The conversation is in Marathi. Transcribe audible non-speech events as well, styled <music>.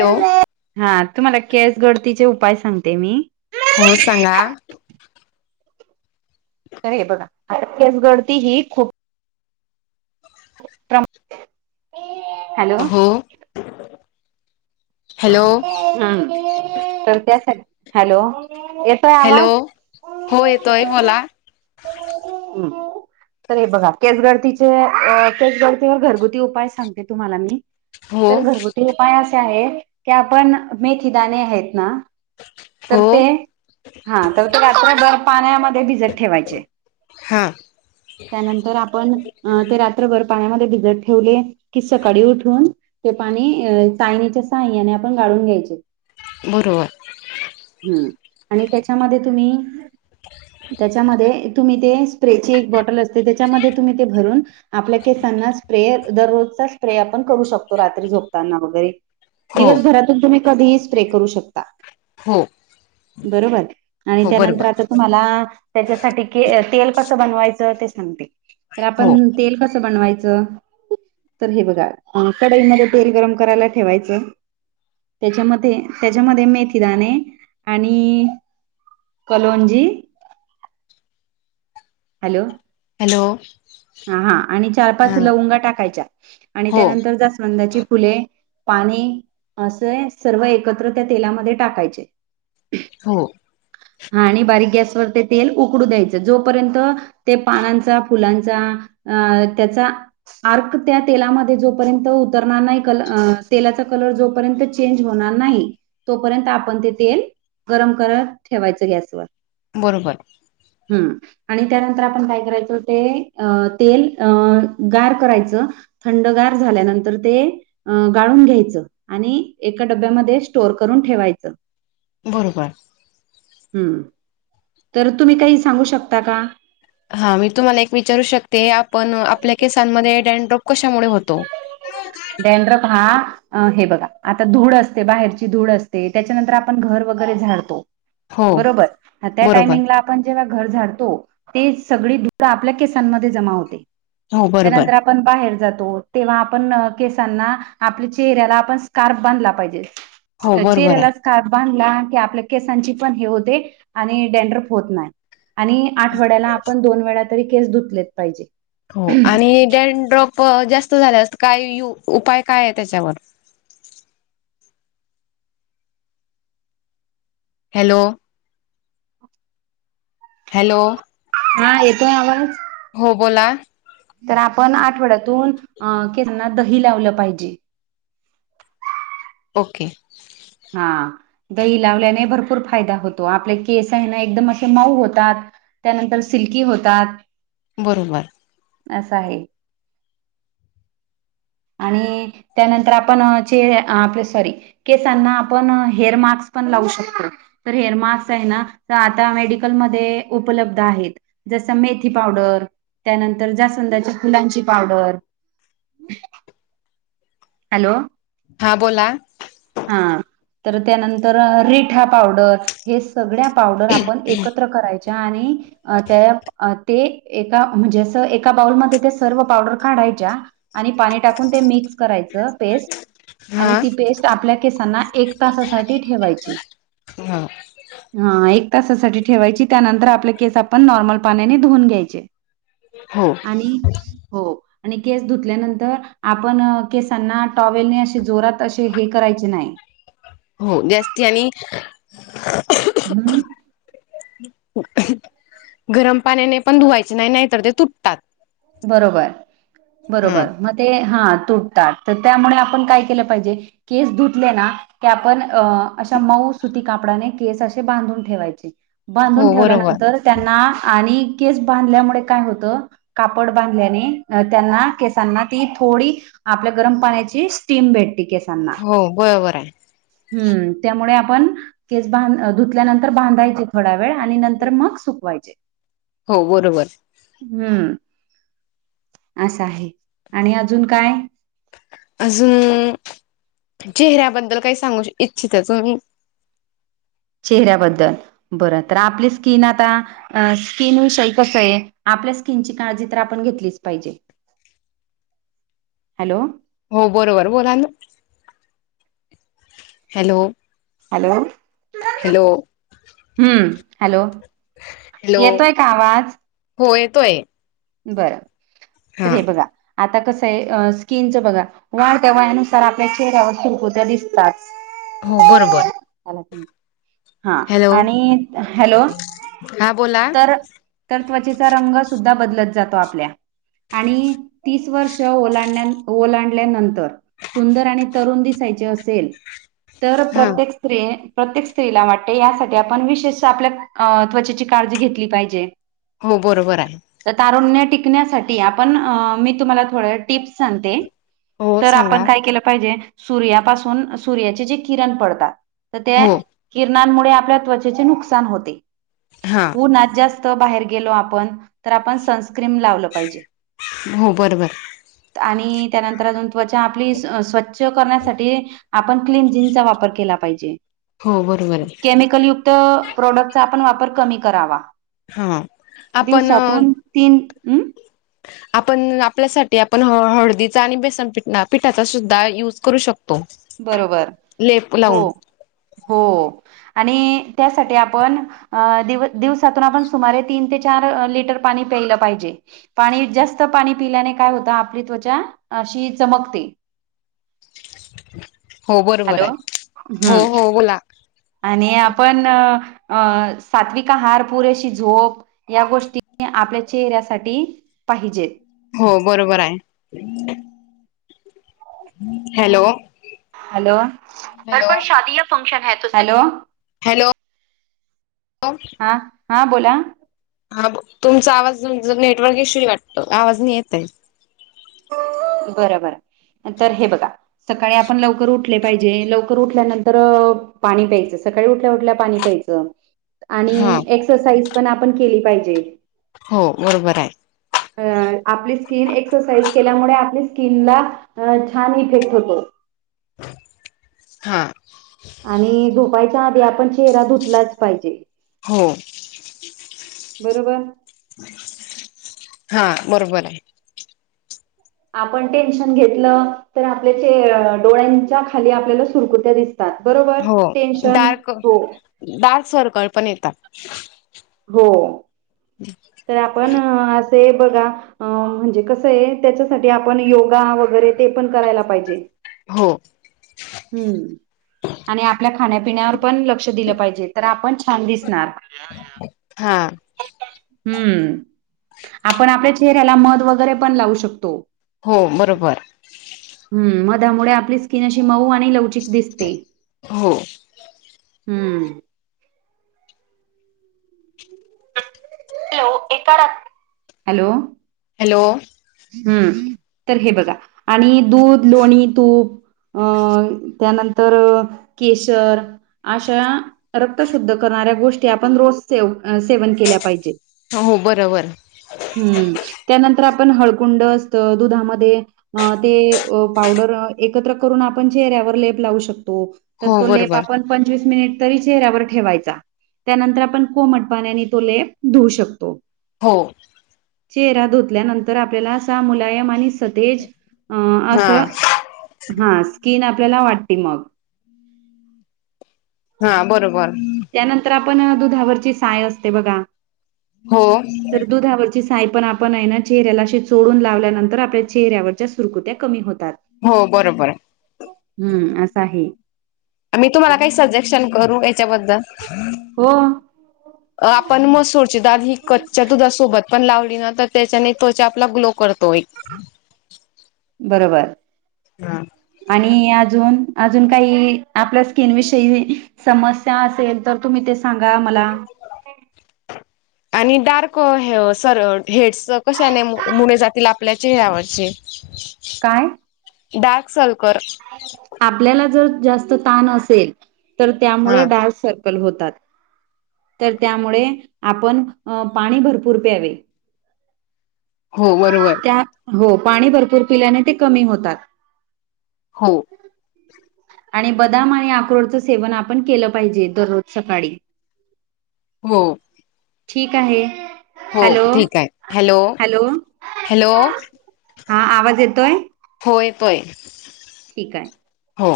हॅलो हा तुम्हाला केस गळतीचे उपाय सांगते मी हो सांगा तर हे बघा आता केस गळती ही खूप प्रमा <unintelligible> हो हॅलो हम तर त्यासा हॅलो हॅलो आवाज? हो येतोय बोला. हम् तर बघा केच गळतीचे केस गळतीवर घरगुती उपाय सांगते तुम्हाला मी हो तर घरगुती उपाय असे आहेत की आपण मेथी दणे आहेत ना हो तर ते हा तर ते रात्रभर पाण्यामध्ये भिजत ठेवायचे हा त्यानंतर आपण ते रात्रभर पाण्यामध्ये भिजत ठेवले कि सकाळी उठून ते पाणी तयणीच्या सय्याने आपण गाळून घ्यायचे बरोबर हम्म आणि त्याच्यामध्ये तुम्ही त्याच्यामध्ये तुम्ही ते स्प्रेची एक बॉटल असते त्याच्यामध्ये तुम्ही ते भरून आपल्या केसांना स्प्रे दररोजचा स्प्रे आपण करू शकतो रात्री झोपताना वगैरे हो दिवसभरातून तुम्ही कधीही स्प्रे करू शकता हो बरोबर आणि हो त्यानंतर बरोबर आता तुम्हाला त्याच्यासाठी के तेल कसं बनवायचं ते सांगते तर हो आपण तेल कस बनवायचं तर हे बघा कढईमध्ये तेल गरम करायला ठेवायचं त्याच्यामध्ये त्याच्यामध्ये मेथीदाणे आणि कॉलोनजी हॅलो हॅलो हा आणि चार पाच हा लवंगा टाकायच्या आणि हो त्यानंतर जास्वंदाची फुले पाणी असं सर्व एकत्र त्या तेलामध्ये टाकायचे हो हा आणि बारीक गॅसवर ते तेल उकडू द्यायचं जोपर्यंत ते पानांचा फुलांचा अ त्याचा आर्क त्या तेलामध्ये जोपर्यंत उतरणार नाही कल तेलाचा कलर जोपर्यंत चेंज होणार नाही तोपर्यंत आपण ते तेल गरम करत ठेवायचं गॅसवर बरोबर हम्म आणि त्यानंतर आपण काय करायचो ते अ तेल अ गार करायचं थंडगार झाल्यानंतर ते गाळून घ्यायचं आणि एका डब्यामध्ये स्टोर करून ठेवायचं बरोबर हम् तर तुम्ही काही सांगू शकता का हा मी तुम्हाला एक विचारू शकते आपण आपल्या केसांमध्ये डेनड्रॉप कशामुळे होतो डैड्रप हा अ हे बघा आता धूळ असते बाहेरची धूळ असते त्याच्यानंतर आपण घर वगैरे झाडतो हो बरोबर त्या बरोबर टायमिंगला जेव्हा घर झाडतो ते सग दध आपल्या केसांमध्ये जमा होते हो बरोबर त्यानंतर आपण बाहेर जातो तेव्हा आपण आप चे्या आप बधजे हो बरोबर चे्याला आहे कारबानला की आपल्या केसांची पण हे होते आणि डेनडरप होत नाही आणि आठवड्याला आपण दोन वेळा तरी केस धुतलेत पाहिजे हो आणि डेन ड्रॉप जास्त झाल्यास काय उपाय काय आहे त्याच्यावर हॅलो हॅलो हा येतोय आवाज हो बोला तर आपण आठवड्यातून अ केना दही लावलं पाहिजे ओके हा दही लावल्याने भरपूर फायदा होतो आपले केस आहे ना एकदम असे मऊ होतात त्यानंतर सिल्की होतात बरोबर असं आहे आणि त्यानंतर आपण चे आपले सॉरी केसांना आपण हेअर मास्क पण लावू शकतो तर हेअर मास्क आहे ना तर आता मेडिकलमध्येध्ये उपलब्ध आहेत जस मेथी पावडर त्यानंतर जासंदाची फुलांची पावडर <unintelligible> <inaudible> हॅलो हां बोला हा तर त्यानंतर रेठा पावडर हे सगळ्या पावडर आपण एकत्र करायच्या आणि अ त्या ते एका म्हणजे असं एका बाउलमध्ये ते सर्व पावडर काढायच्या आणि पाणी टाकून ते मिक्स करायचं पेस्ट आणि हा ती पेस्ट आपल्या केसांना एक तासासाठी ठेवायची हा हा एक तासासाठी ठेवायची त्यानंतर आपले केस आपण नॉर्मल पाण्याने धुवून घ्यायचे हा हो आणि केस धुतल्यानंतर आपण केसांना टॉवेलने असे जोरात असे हे करायचे नाही हो जास्ती आणि हम्म गरम पाण्याने पण धुवायचे नाही नाही तर ते तुटतात बरोबर हा बरोबर मग ते हा तु तर त्यामुळे आपण काय केलं पाहिजे केस धुतले ना की आपण अ अशा मऊ सुती कापडाने केस असे बांधून ठेवायचे हो बांधून बरोबर ठेवल्यानंतर त्यांना आणि केस बांधल्यामुळे काय होतं कापड बांधल्याने त्यांना केसांना ती थोडी आपल्या गरम पाण्याची स्टीम भेटते क हो बरोबर आहे हम्म त्यामुळे आपण केस बांध धुतल्यानंतर बांधायचे थोडा वेळ आणि नंतर मग सुकवायचे हो बरोबर हम्म असं आहे आणि अजून काय अजून चेहऱ्याबद्दल काही सांगू इच्छित आहे तु् चेहऱ्याबद्दल बरं तर आपली स्किन आता अ स्किन विषयी कसं आहे आपल्या स्किनची काळजी तर आपण घेतलीच पाहिजे <inaudible> हॅलो हो बरोबर बोला हॅलो हॅलो हॅलो हम्म हॅलो हॅलो येतोय का आवाज हो येतोय बर तर हा हे बघा आता कसं आहे स्कीिनच बघा वाढत्या वयानुसार आपल्या चेहऱ्यावर सुरकुत्या दिसतात हो बरोबर ला हा हॅलो आणि हॅलो हा बोला तर तर त्वचेचा रंग सुद्धा बदलत जातो आपल्या आणि तीस वर्ष ओलांड ओलांडल्यानंतर सुंदर आणि तरुण दिसायचे असेल तर हा प्रत्येक स्त्री प्रत्येक स्त्रीला वाटते यासाठी आपण विशेष आपल्या अ त्वचेची काळजी घेतली पाहिजे हो बरोबर आहे तर तारुण्य टिकण्यासाठी आपण मी तुम्हाला थोड टिप्स सांगते हो तर आपण सांगा काय केलं पाहिजे सूर्यापासून सूर्याचे जे किरण पडतात तर त्या हो किरणांमुळे आपल्या त्वचेचे नुकसान होते हा उन्हात जास्त बाहेर गेलो आपण तर आपण सनस्क्रीम लावलं पाहिजे हो बरं बरं आणि त्यानंतर अजून त्वचा आपली स्वच्छ करण्यासाठी आपण क्लीन जीनचा वापर केला पाहिजे हो बरोबर आहे प्रोडक् वापर क करा हा दिवस आपण तीन आपण आपल्यासाठी आपण हळदीचा आणि बेसन पठ पिठाचा सुद्धा युज करू शकतो बरोबर लेप हो लावून हो आणि त्यासाठी आपण दिव दिवसातून आपण सुमारे तीन ते चार लिटर पाणी प्यायलं पाहिजे पाणी जास्त पाणी पिल्याने काय होत आपली त्वचा अशी चमकते हो बरोबर हॅलो आहे हम्म हो हो बोला आणि आपण अं सात्विका हार पुरेशी झोप या गोष्टी आपल्या चेहऱ्यासाठी पाहिजेत हो बरोबर आहे ह हॅलो हॅलो हॅलो हरपण शादी या फंक्शन ह त हॅलो हॅलोॅ हा हा बोला हा तुमचा आवाज नेटवर्क येशू वाटतो आवाज नाही येतय बरं बरं तर हे बघा सकाळी आपण लवकर उठले पाहिजे लवकर उठल्यानंतर पाणी प्यायचं सकाळी उठल्या उठल्या पाणी प्यायचं च आणि हा एक्सरसाइज पण आपण केली पाहिजे हो बरोबर हाय अ आपली स्किन एक्सरसाइज केल्यामुळे आपली स्किनला छान इफेक्ट होतो हा आणि झोपायच्या आधी आपण चेहरा धुतलाच पाहिजे हो बरोबर हा बरोबर हाय आपण टेन्शन घेतलं तर आपल्या चेह आपल्या डोळ्यांच्या खाली आपल्याला सुरकुत्या दिस तात बरोबर हो टेन्शन डार्क हो डार्क सर्कल पण येतात हो तर आपण असे बघा अ म्हणजे कसं आहे त्याच्यासाठी आपण योगा वगैरे ते पण करायला पाहिजे हो हम्म आणि आपल्या खाण्या पिण्यावर पण लक्ष दिलं पाहिजे तर आपण छान दिसणार हा हम्म आपण आपल्या चेहऱ्याला मध वगैरे पण लावू शकतो हो बरोबर. हम् म मधामुळे आपली स्किन अशी मऊ आणि लवचिक दिसते. हो हम्म हॅलो एका रात्री हॅलो हॅलो हम् तर हे बघा आणि दूध लोणी तूप अ त्यानंतर केशर अशा रक्तशुद्ध करणाऱ्या गोष्टी आपण रोज सेव सेवन केल्या पाहिजे. हो बरोबर हम्म त्यानंतर आपण हळकुंड असतं दुधामध्ये अ ते पावडर एकत्र करून आपण चेहऱ्यावर लेप लावू शकतो. तर हो तो लेप बरोबर आपण पंचवीस मिनिट तरी चेहऱ्यावर ठेवायचा. त्यानंतर आपण कोमट पाण्याने तो लेप धुऊ शकतो. हो चेहरा धुतल्यानंतर आपल्याला असा मुलायम आणि सतेज. अ हा असं हा स्किन आपल्याला वाटते मग हा बरोबर. त्यानंतर आपण दुधावरची साय असते बघा हो तर दुधावरची साय पण आपण आहे ना चेहऱ्याला चोडून लावल्यानंतर आपल्या चेहऱ्यावरच्या सुरकुत्या कमी होतात. हो बरोबर आहे हम्म असं आहे मी तुम्हाला काही सजेक्शन करू याच्याबद्दल हो अ आपण मसूरची दाद ही कच्च्या दुधासोबत पण लावली ना तर त्याच्याने त्वचा आपला ग्लो करतोय. बरोबर हा आणि अजून अजून काही आपल्या स्किन विषयी समस्या असेल तर तुम्ही ते सांगा मला आ आणि डार्क सर हेड्स कशाने मुणे जातील आपल्या चेहऱ्यावरचे. ह काय? दडाख सल करर. आपल्याला जर जास्त ताण असेल तर हा त्यामुळे डा स होतात तर त्यामुळे आपण पाणी भरपूर प्यावे. हो बरोबर त्या हो पाणी भरपूर पिल्याने ते कमी होतात. हो आणि बदाम आणि अक्रोडचं सेवन आपण केलं पाहिजे दररोज सकाळी हो ठीक आहे. हो हॅलो ठीक आहे हॅलो हॅलो हा आवाज येतोय. होय पय. ठीक आहे. हो